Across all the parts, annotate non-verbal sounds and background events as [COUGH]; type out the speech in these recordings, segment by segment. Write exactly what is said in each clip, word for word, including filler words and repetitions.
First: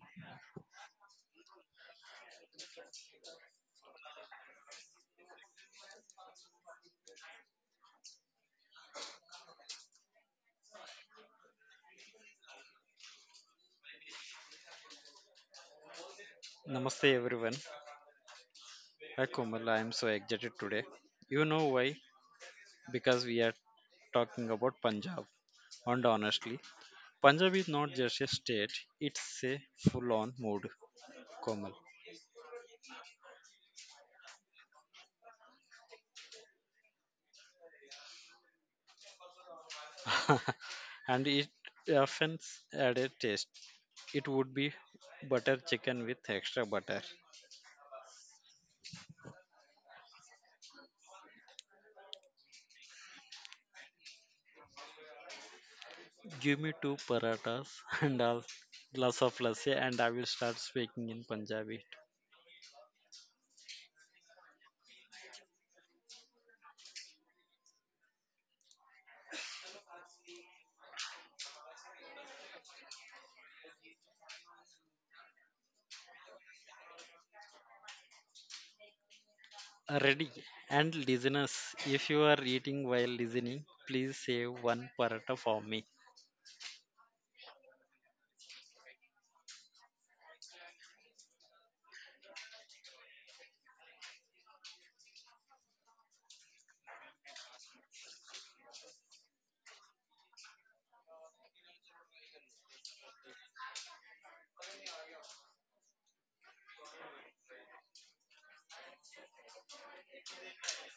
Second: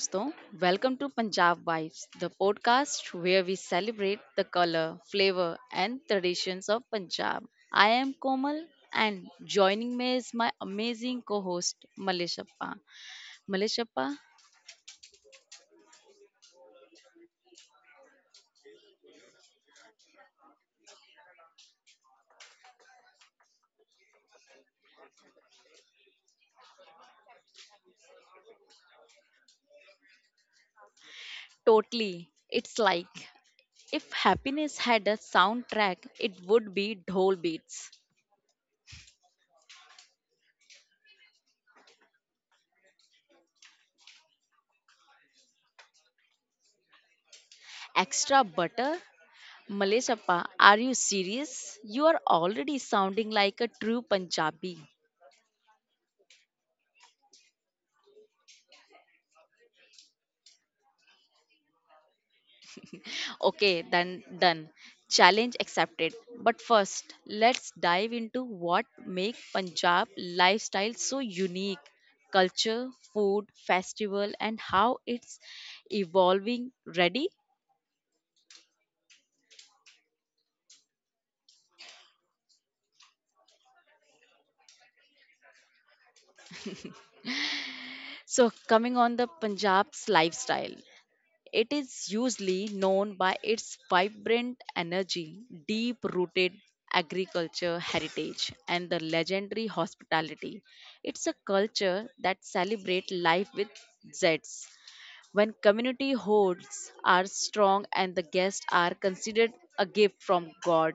dosto, welcome to Punjab Vibes, the podcast where we celebrate the color, flavor and traditions of Punjab. I am Komal and joining me is my amazing co-host Maleshappa. Maleshappa, Namaste everyone. Hi Komal, I am so excited today. You know why? Because we are talking about Punjab. And honestly, Punjab is not just a state, it's a full on mood, Komal. totally. It's like if happiness had a soundtrack, it would be dhol beats. [LAUGHS] And it often adds a taste. It would be butter chicken with extra butter. Extra butter? Maleshappa, are you serious? You are already sounding like a true Punjabi. Give me two paratas [LAUGHS] and a glass of lassi, and I will start speaking in Punjabi. Okay, then done. Challenge accepted. But first, let's dive into what make Punjab lifestyle so unique. Culture, food, festival, and how it's evolving. Ready? Uh, Ready and listeners, if you are eating while listening, please save one paratha for me. So, coming on the Punjab's lifestyle. It is usually known by its vibrant energy, deep rooted agriculture heritage, and the legendary hospitality. It's a culture that celebrates life with zest. When community hosts are strong and the guests are considered a gift from God.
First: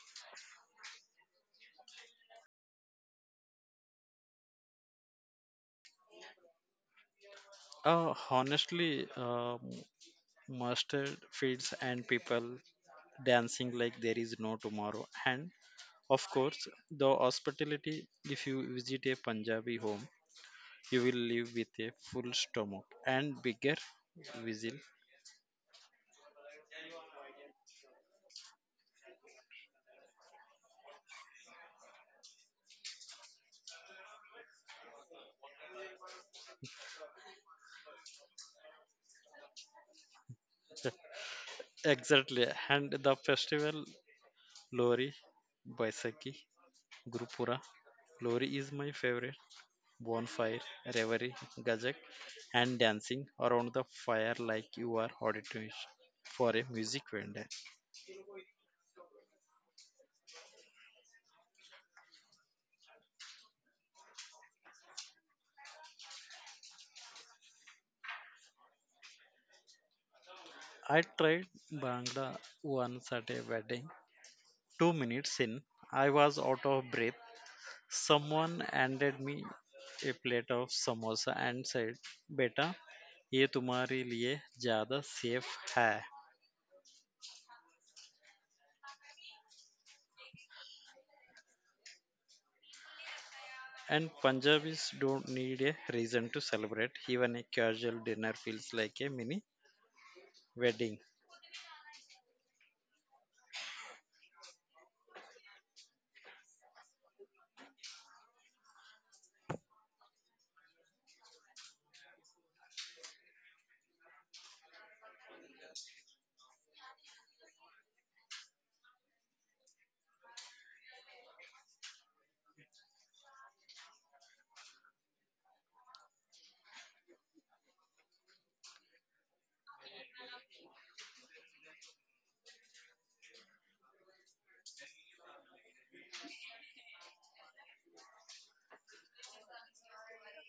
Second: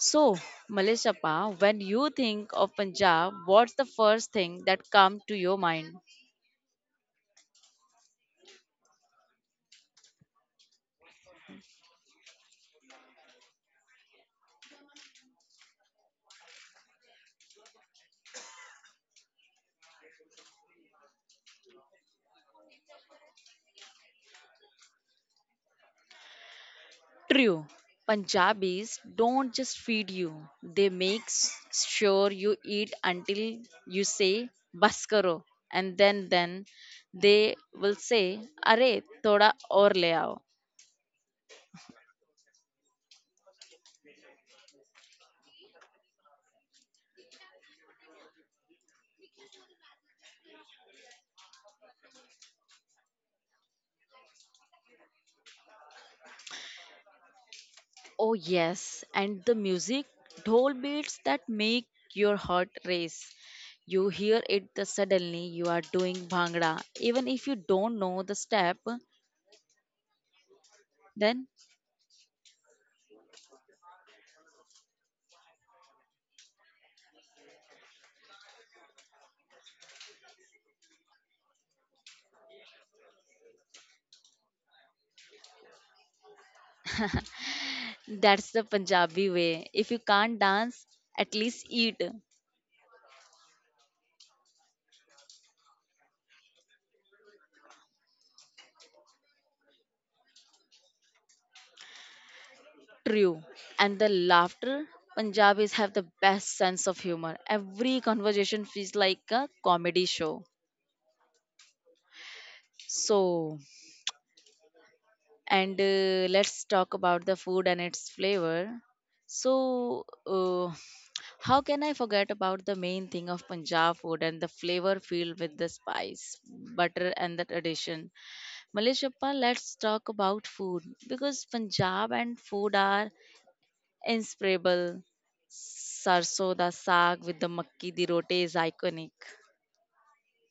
So, Maleshapa, when you think of Punjab, what's the first thing that comes to your mind? Uh, honestly, um mustard feeds and people dancing like there is no tomorrow. And of course, the hospitality. If you visit a Punjabi home, you will leave with a full stomach and bigger whistle. True. Punjabis don't just feed you, they make s- sure you eat until you say "बस करो," and then then they will say अरे थोड़ा और ले आओ. [LAUGHS] Exactly. And the festival, Lori, Baisakhi, Gurupura. Lori is my favorite bonfire, reverie, gazak, and dancing around the fire like you are auditioning for a music vendor. Oh yes, and the music, dhol beats that make your heart race. You hear it the suddenly you are doing bhangra. Even if you don't know the step, I then tried Bhangra once at a wedding. Two minutes in, I was out of breath. Someone handed me a plate of samosa and said, Beta, ये तुम्हारे लिए ज़्यादा safe है. that's the Punjabi way. If you can't dance, at least eat. And Punjabis don't need a reason to celebrate. Even a casual dinner feels like a mini wedding. True. And the laughter, Punjabis have the best sense of humor. Every conversation feels like a comedy show. So, and uh, let's talk about the food and its flavor. So, uh, how can I forget about the main thing of Punjab food and the flavor filled with the spice, butter, and the tradition? Malishappa, let's talk about food because Punjab and food are Inspirable sarso da saag with the makki di rote is iconic.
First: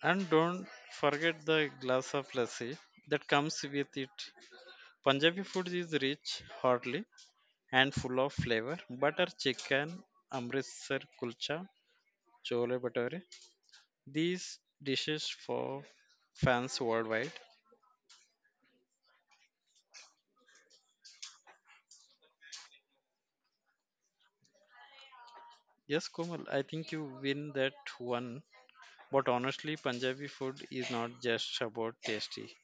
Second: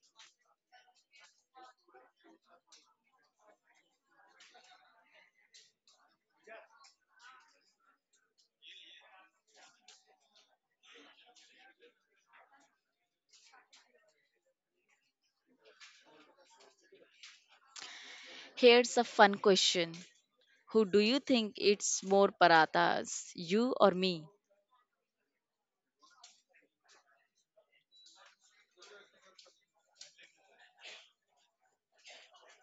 And don't forget the glass of lassi that comes with it. Punjabi food is rich, hearty, and full of flavor. Butter chicken, Amritsar kulcha, chole bhature. These dishes for fans worldwide. Here's a fun question. Who do you think eats more parathas, you or me? Yes, Komal, I think you win that one. But honestly, Punjabi food is not just about tasty.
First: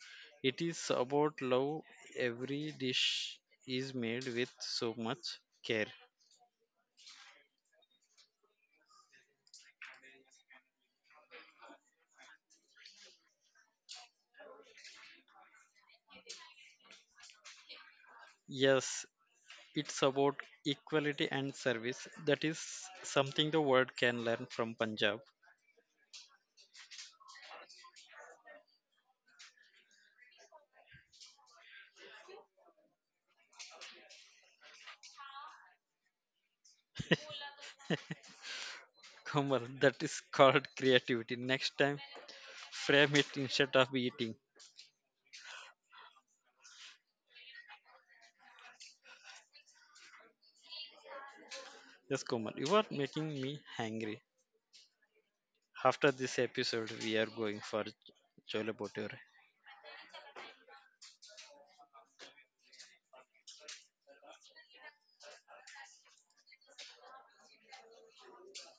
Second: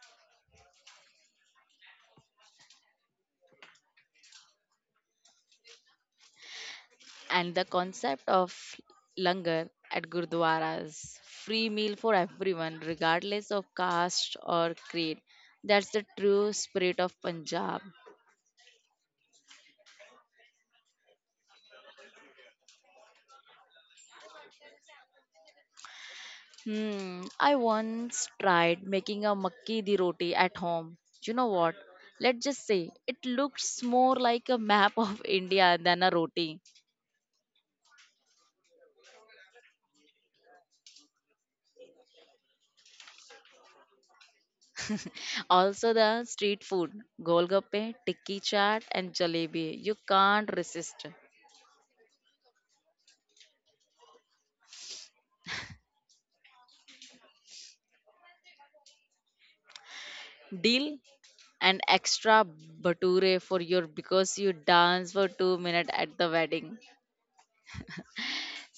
It is about love. Every dish is made with so much care. And the concept of langar at gurdwaras, free meal for everyone regardless of caste or creed. That's the true spirit of Punjab. Yes, it's about equality and service. That is something the world can learn from Punjab. Hmm, I once tried making a makki di roti at home. You know what? Let's just say it looks more like a map of [LAUGHS] India than a roti. [LAUGHS] Kumar, that is called creativity. Next time, frame it instead of eating. Also, the street food, golgappe, tikki chaat, and jalebi. You can't resist. Yes, Kumar, you are making me hungry. After this episode, we are going for chole bhature. Deal an extra bature for your because you dance for two minutes at the wedding.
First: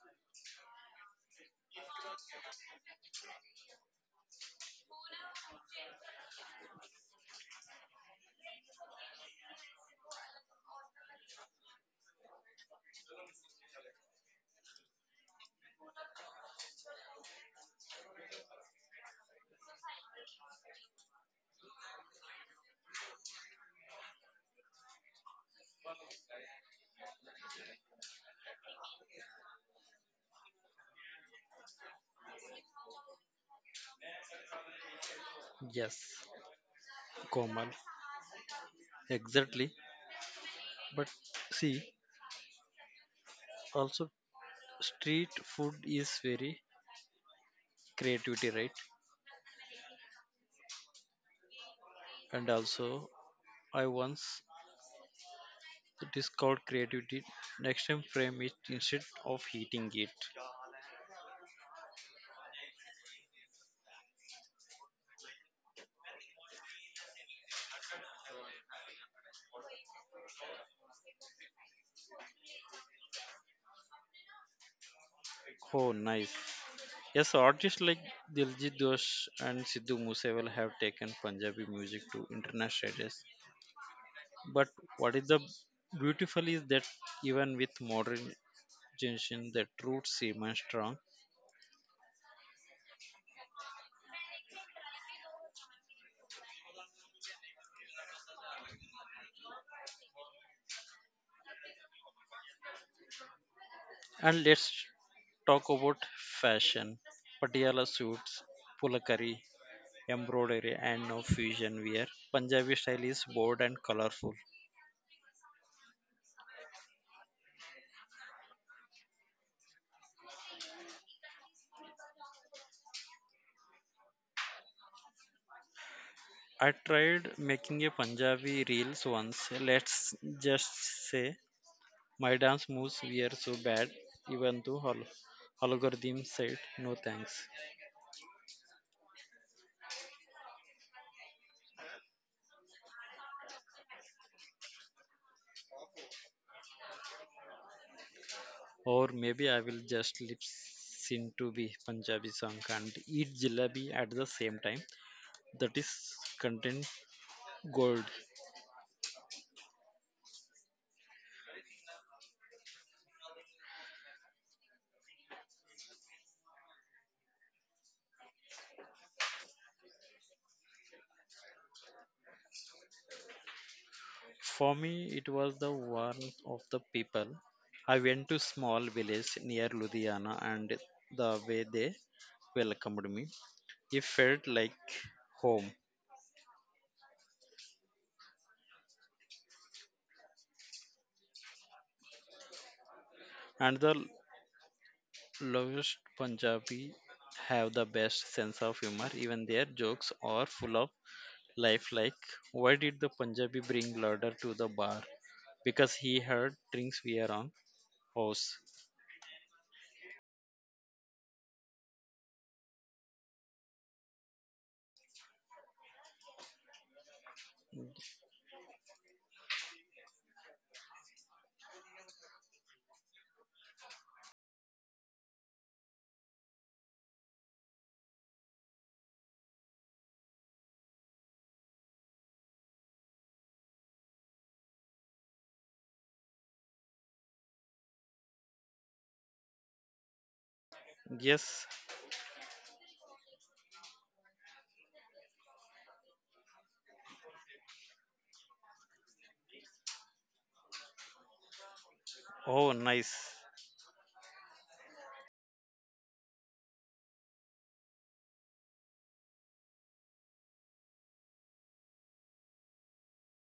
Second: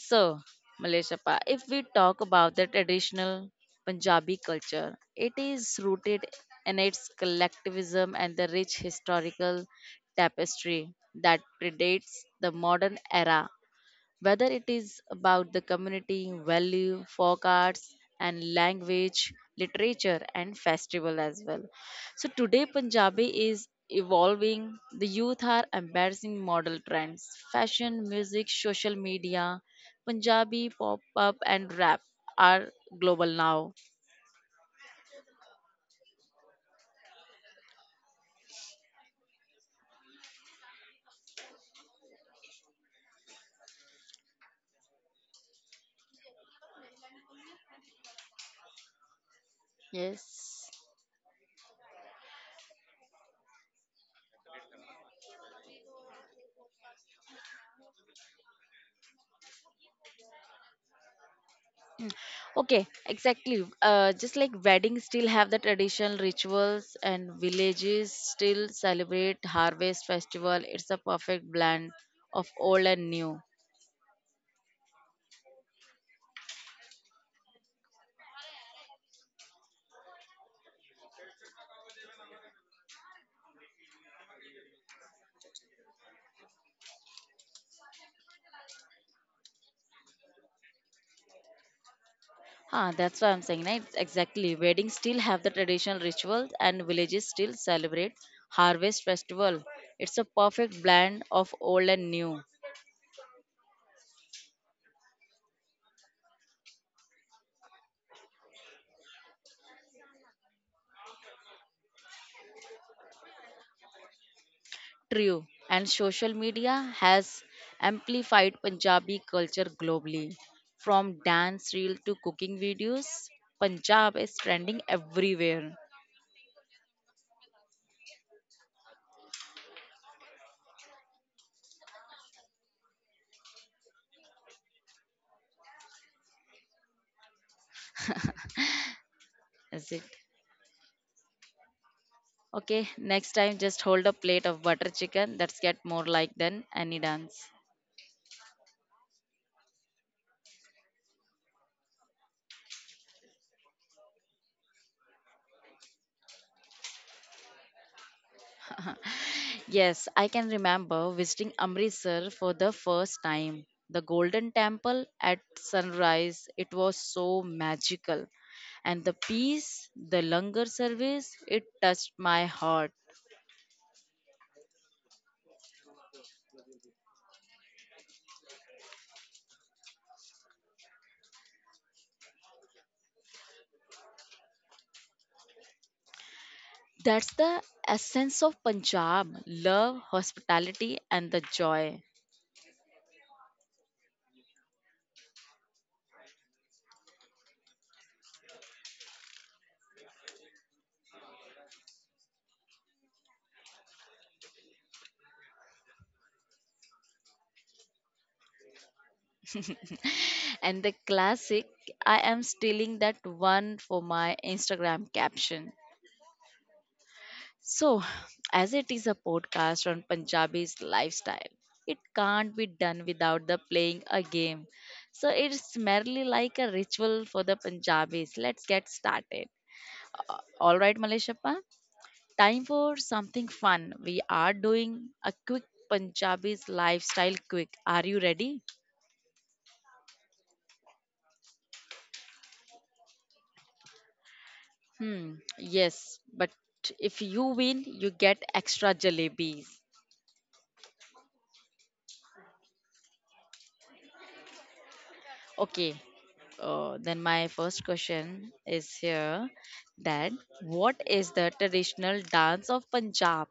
So, Malaysia, pa, if we talk about the traditional Punjabi culture, it is rooted in its collectivism and the rich historical tapestry that predates the modern era whether it is about the community, value, folk arts, and language, literature, and festival as well. So today, Punjabi is evolving. The youth are embracing model trends, fashion, music, social media. Punjabi pop up and rap are global now. Yes, Komal, exactly. But see, also street food is very creativity, right? Yes. And also, I once it is called creativity. Next time, frame it instead of heating it. Okay, exactly. Uh, just like weddings still have the traditional rituals and villages still celebrate harvest festival. It's a perfect blend of old and new. Oh, nice. Yes, artists like Diljit Doshi and Sidhu Moosewal have taken Punjabi music to international status. But what is the beautiful is that even with modern generation, the roots remain strong. Huh, that's what I'm saying, right? Exactly. Weddings still have the traditional rituals and villages still celebrate harvest festival. It's a perfect blend of old and new. And let's talk about fashion. Patiala suits, pulakari, embroidery, and now fusion wear. Punjabi style is bold and colorful. True, and social media has amplified Punjabi culture globally. From dance reel to cooking videos, Punjab is trending everywhere. I tried making a Punjabi reels once. Let's just say my dance moves were so bad, even though hol- algorithm said no thanks. Is it? Okay, next time just hold a plate of butter chicken. Let's get more like than any dance. Or maybe I will just lip sync to the Punjabi song and eat jalebi at the same time. That is content gold. Yes, I can remember visiting Amritsar for the first time. The Golden Temple at sunrise, it was so magical. And the peace, the langar service, it touched my heart. For me, it was the one of the people. I went to small village near Ludhiana, and the way they welcomed me, it felt like home. That's the essence of Punjab love, hospitality, and the joy. And the lowest Punjabi have the best sense of humor. Even their jokes are full of life. Like, why did the Punjabi bring ladder to the bar? Because he heard drinks were on house. And the classic, I am stealing that one for my Instagram caption. So, as it is a podcast on Punjabi's lifestyle, it can't be done without the playing a game. So, it's merely like a ritual for the Punjabis. Let's get started. All right, Maleshappa, time for something fun. We are doing a quick Punjabi's lifestyle quick. Are you ready? Yes. Hmm, yes, but if you win, you get extra jalebis. Oh, nice. Okay. Uh, then my first question is here that what is the traditional dance of Punjab?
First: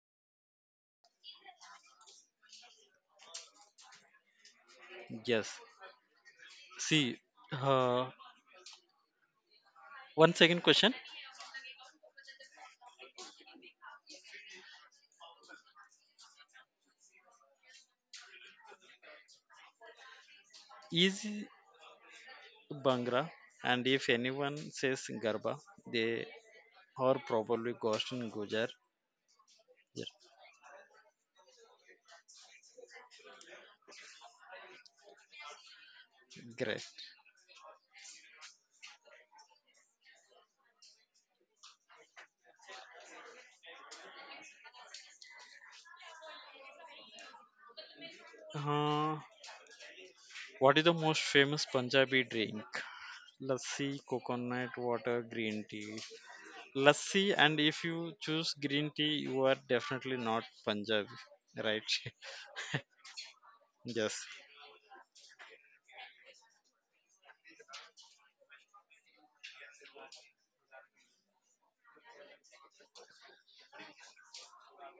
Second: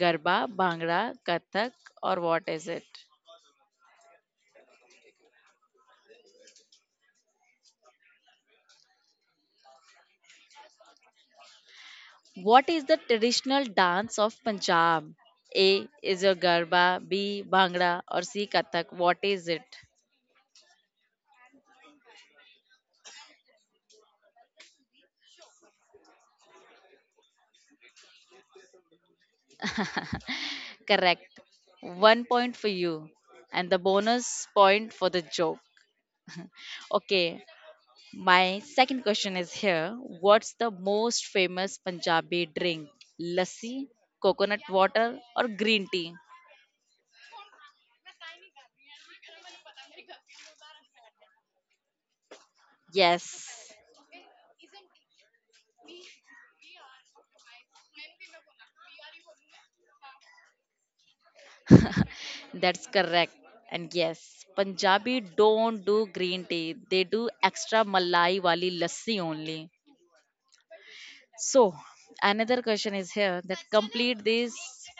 Garba, Bhangra, Kathak, or what is it? Yes. See, uh, one second question. What is the traditional dance of Punjab? A is your Garba, B Bhangra, or C Kathak. What is it? Is Bhangra? And if anyone says Garba, they are probably ghost in Gujar. Yes. Correct. One point for you, and the bonus point for the joke. Great. Okay, my second question is here. What's the most famous Punjabi drink? Lassi, coconut water, or green tea? Uh, what is the most famous Punjabi drink? Yes, Lassi, coconut water, green tea. Lassi, and if you choose green tea, you are definitely not Punjabi, right? that's correct. And [LAUGHS] Yes. yes, Punjabi don't do green tea. They do extra malai wali lassi only. So, another question is here that complete these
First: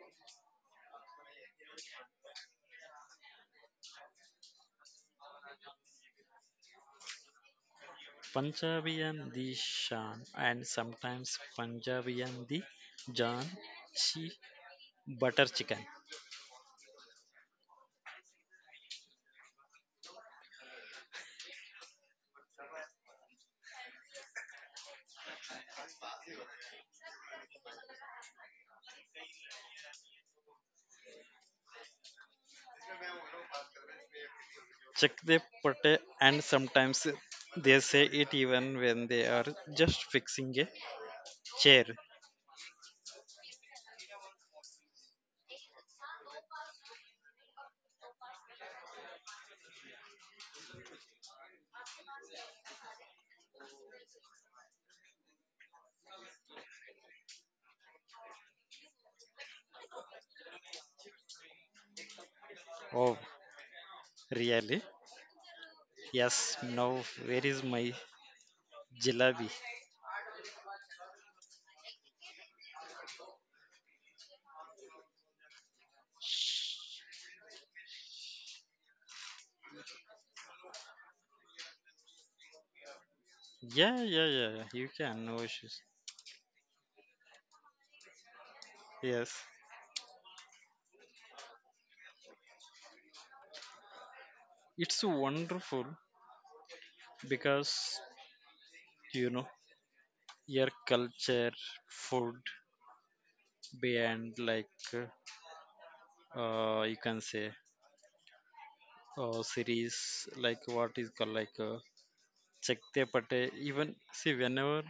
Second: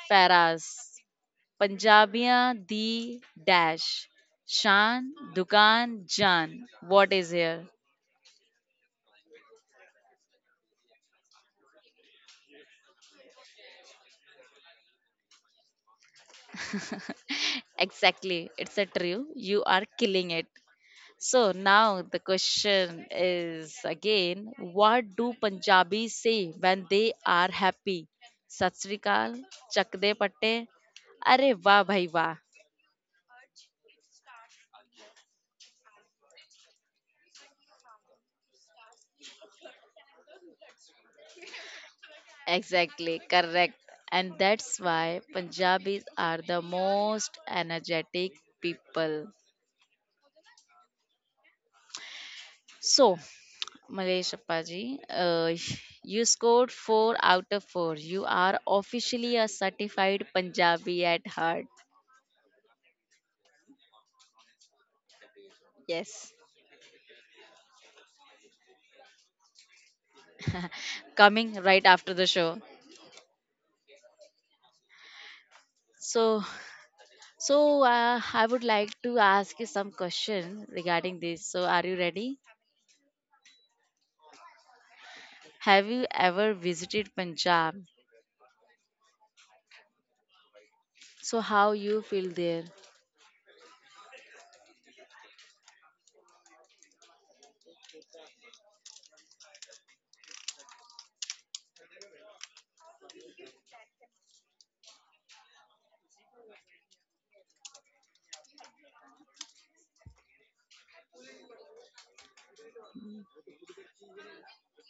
paras. Punjabiyan di dash. Shan, Dukan, Jan. What is here? Punjabi and the Shan, and sometimes Punjabi and the Jan, she butter chicken. Exactly. It's a true. You are killing it. So now the question is again, what do Punjabis say when they are happy? Sat Sri Akal, Chak De Patte, Are Wah Bhai Wah. Check the pate, and sometimes they say it even when they are just fixing a chair. Exactly, correct. And that's why Punjabis are the most energetic people. So, Malaysia, Paji. Uh, you scored four out of four. You are officially a certified Punjabi at heart. Oh, really? Yes. Yes, now where is my jalebi? Coming right after the show. So, so uh, I would like to ask you some question regarding this. So, are you ready? Yeah, yeah, yeah, yeah, you can, no issues. Have you ever visited Punjab? Yes, So, how you feel there? it's wonderful because you know your culture, food, beyond like uh, you can say uh, series like what is called like uh, Chakte Pate. Even see whenever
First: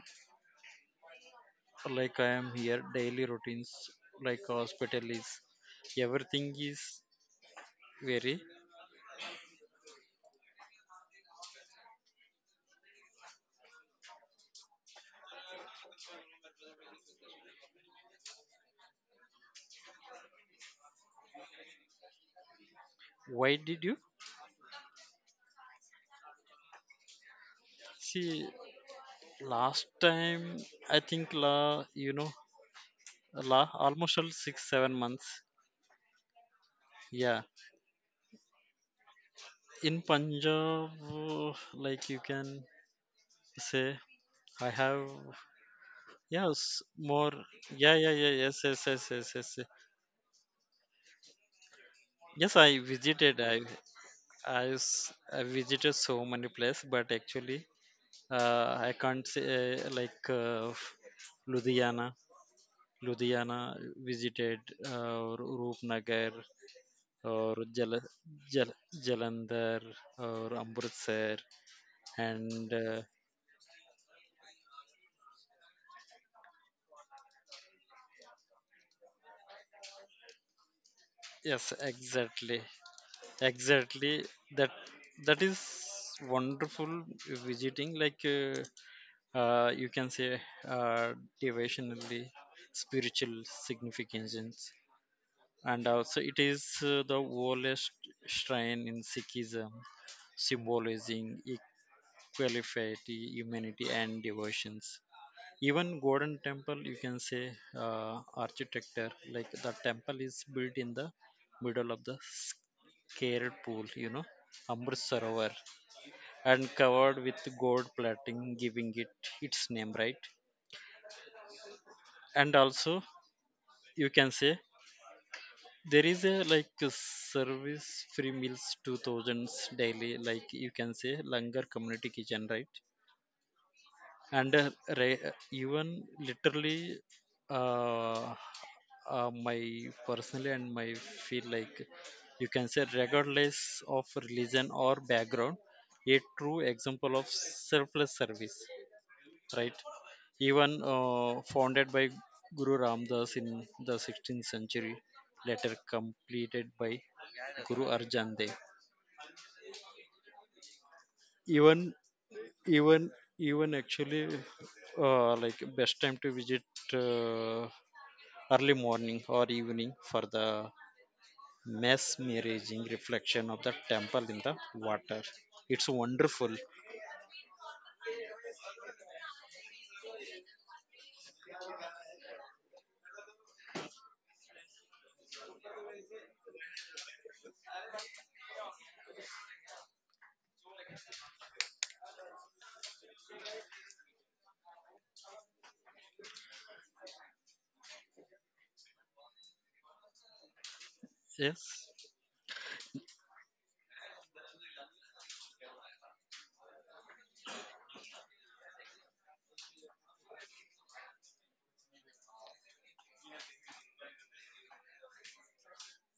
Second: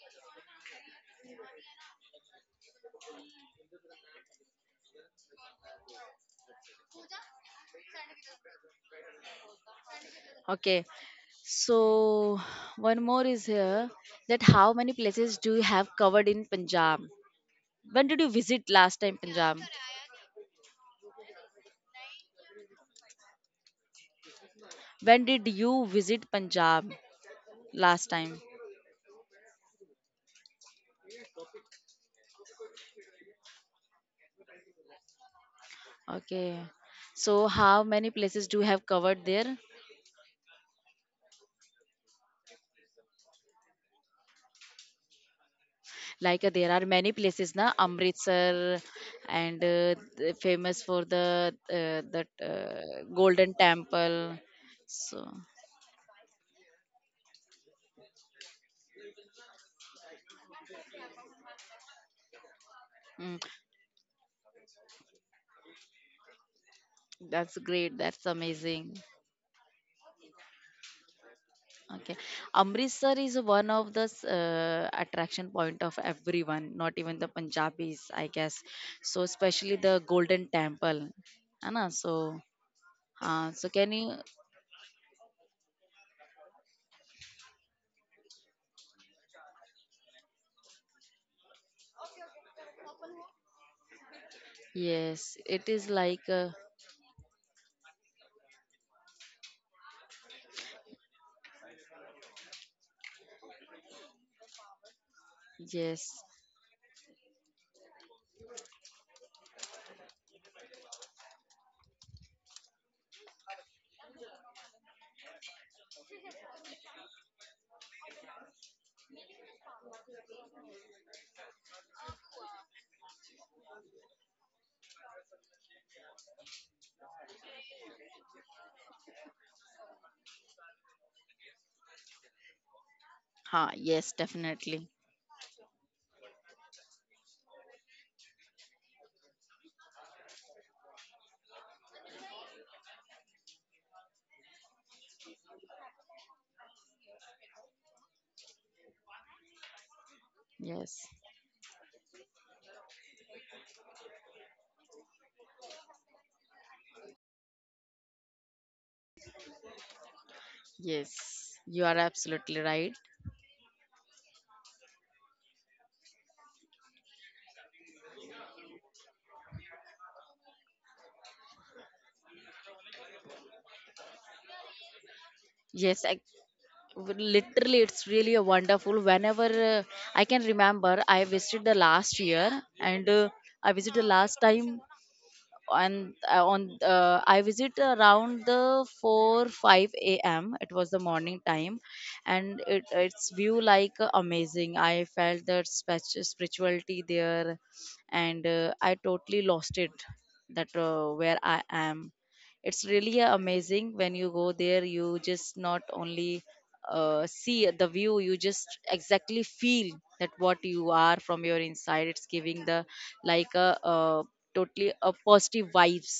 like I am here, daily routines like hospital is everything is very. Okay. So, one more is here that how many places do you have covered in Punjab? When did you visit last time Punjab? Why did you When did you visit Punjab last time? see? Last time, I think, la, you know, la, almost all six, seven months. Okay. Yeah. So how many places do you have covered there? In Punjab, uh, like you can say, I have, Like uh, there yes, are many more. places na Yeah, yeah, yeah, yes, Amritsar yes, yes, yes, yes. and Yes, uh, the- famous for the uh, that yes, I uh, visited. Golden I, Temple. I, s- So I visited so many places, but actually, uh, I can't say, uh, like, uh, Ludhiana. mm, Ludhiana visited, uh, Roopnagar, or that's Jal great. That's Jal amazing. Jalandhar or Amritsar. Okay, And uh, Amritsar is one of the uh, attraction point of everyone, not even the Punjabis, I guess. So especially the Golden Temple, yes, Anna. So, exactly. uh, so can Exactly, you? that that is wonderful visiting like uh, uh, you can say uh, devotionally spiritual significance. Yes, it And is also like it uh, is uh, the oldest shrine in Sikhism, symbolizing equality, humanity and devotions. Even yes, Golden Temple, you can say uh, architecture, like the temple is built in the middle of the scared pool, you know, Amrit Sarovar, and covered with gold plating, giving it its name, right? And also, you can say there is a like a service free meals two thousands daily, like you can say Langar community kitchen, right? ha, yes, And uh, definitely, re- uh, Even literally uh, uh, my personally and my feel like you can say regardless of religion or background, a true example of selfless service, right? Even yes, uh, founded by guru ramdas in the sixteenth century, later completed by guru arjan dev. yes. even You are absolutely right. even Even actually uh, like best time to visit uh, early morning or evening for the mess mirroring reflection of the temple in the water. It's Yes, I, wonderful. W- literally, it's really a wonderful. Whenever uh, I can remember, I visited the last year and. Uh, I visited the last time and uh, on uh, I visit around the four five a m it was the morning time and it, it's view like uh, amazing I felt that spech- spirituality there and uh, I totally lost it that uh, where I Yes, am it's really uh, amazing when you go there. You just not only uh, see the view, you just exactly feel that what you are from your inside. It's giving the like a uh, totally a positive vibes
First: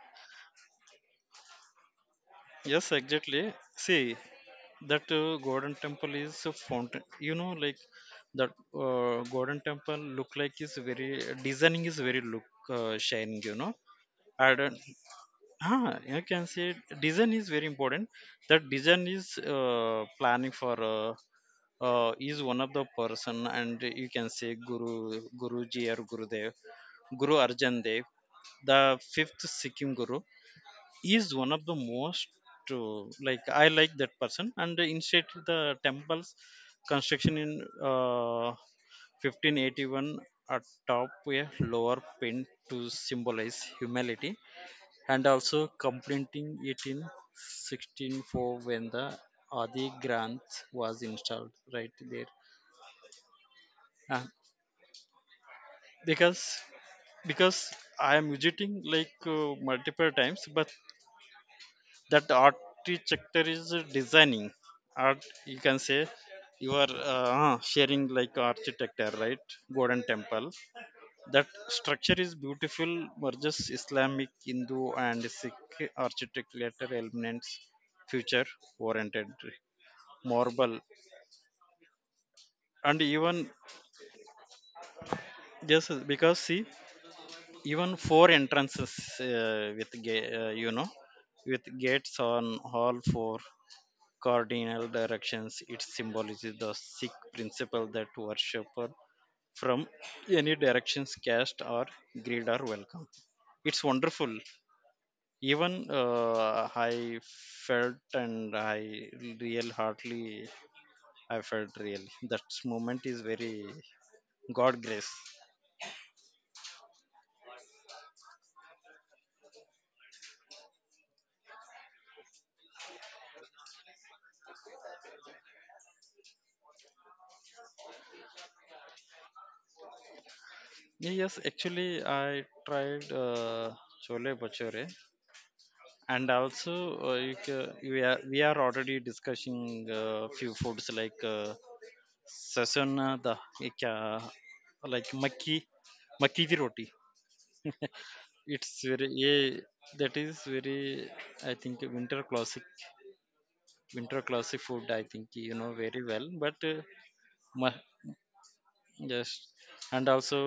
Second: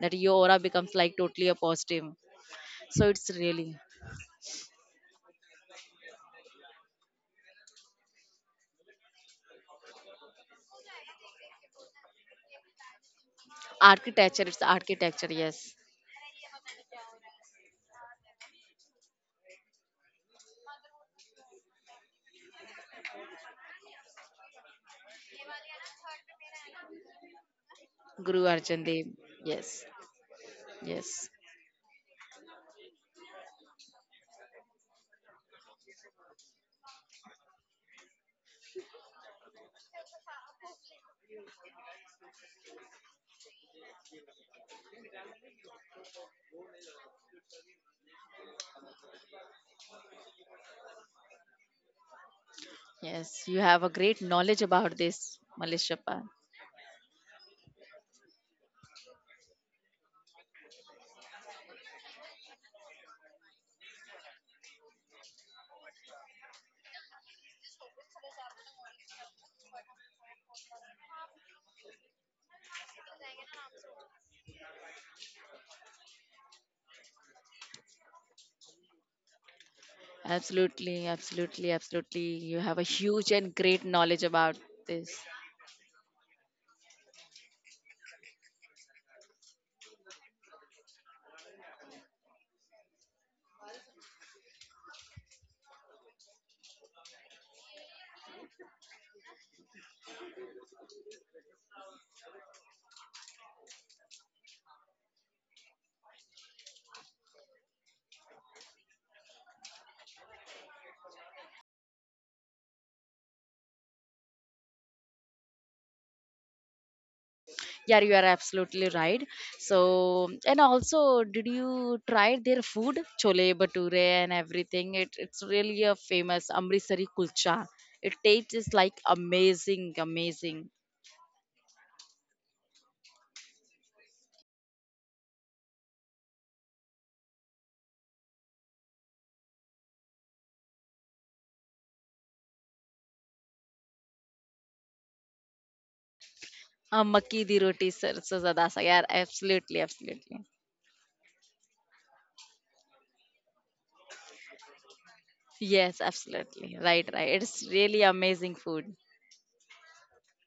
that your aura becomes like totally a positive. yes, So it's exactly. really See, that uh, golden temple is a fountain. You know, like that uh, golden temple look like is very designing is very look uh, shining. You know, architecture. I It's don't. architecture. Yes, Ah, you can see design is very important. That design is uh, planning for uh, uh, is one of the person and you can say guru guruji or gurudev guru arjan dev, Guru the Arjan Dev. fifth Yes, sikkim guru. He yes, is one of the most uh, like I like that person, and instead the temples construction in uh, fifteen eighty-one atop a lower pin to symbolize humility, and also completing it in sixteen oh four when the Adi Granth was installed right there. yes. You have a great uh, knowledge about this, Malishapa. because because I am visiting like uh, multiple times, but that architecture is uh, designing art. You can say you are uh, uh, sharing like architecture, right? Golden Temple. That structure is beautiful, merges Islamic, Hindu, and Sikh architecture elements, future oriented marble, Absolutely, absolutely, absolutely. You have a and huge even and great knowledge about this. yes, because see, even four entrances uh, with ga- uh, you know, with gates on all four cardinal directions, it symbolizes the sikh principle that worshipper from any directions, caste or greed are welcome. It's wonderful. Even uh, I felt, and I real heartily I felt really that moment is very god grace. Yeah, you are absolutely right. So, and also, did you try their food, chole bhature and everything? It, it's really a famous Amritsari kulcha. It tastes like amazing, amazing. Yes, actually I tried uh, chole bhature, and also uh, you ca- we are we are already discussing uh, few foods like uh, sasana the ek, uh, like makki makki di roti. Uh, makki di roti sir, so zada It's sa. Yeah, very, yeah, absolutely, that absolutely. is very, I think winter classic, winter classic food, I think you know Yes, very well. But absolutely. uh, Right, right. It's ma- really amazing food. yes, and also,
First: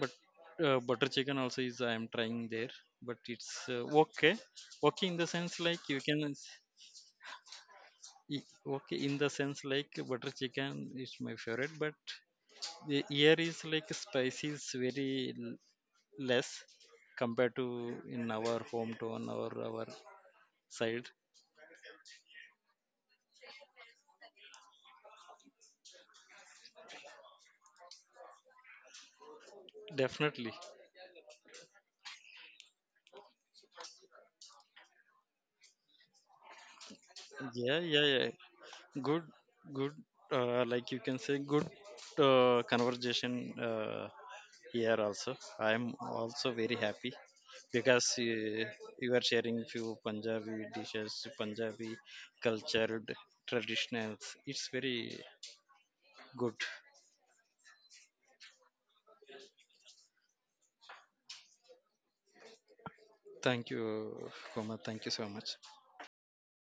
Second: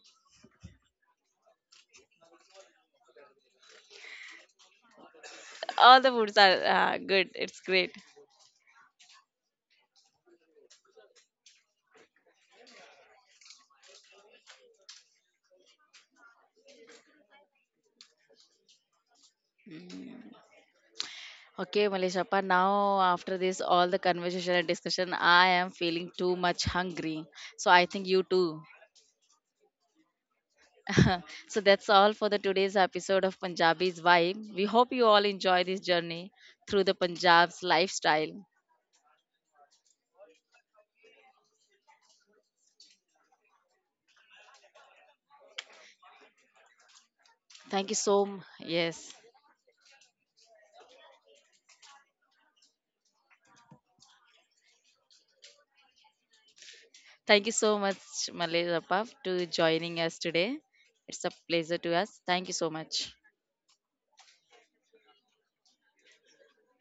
but uh, butter chicken also is I am trying there, but it's uh, okay. okay in the sense like you All the can. foods are uh, good. It's great. I- Okay, in the sense like butter chicken is my favorite, but the- here is like spice is very l- less compared to in our hometown or our side. Okay, Malishappa, now after this, all the conversation and discussion, I am feeling too much hungry. So I think you too. Definitely. [LAUGHS] So that's all for the today's episode of Punjabi's Vibe. We hope you all enjoy this journey through the Punjab's Yeah, yeah, yeah. lifestyle. Good, good. Uh, like you can say, good uh, conversation. Uh, Here also, I am also very happy Thank you because so m- uh, you Yes. are sharing few Punjabi dishes, Punjabi culture, traditionals. It's very good. Thank you so much, Malishappa, to joining us today. It's a pleasure to us. Thank you so much. Thank you, Kumar. Thank you so much.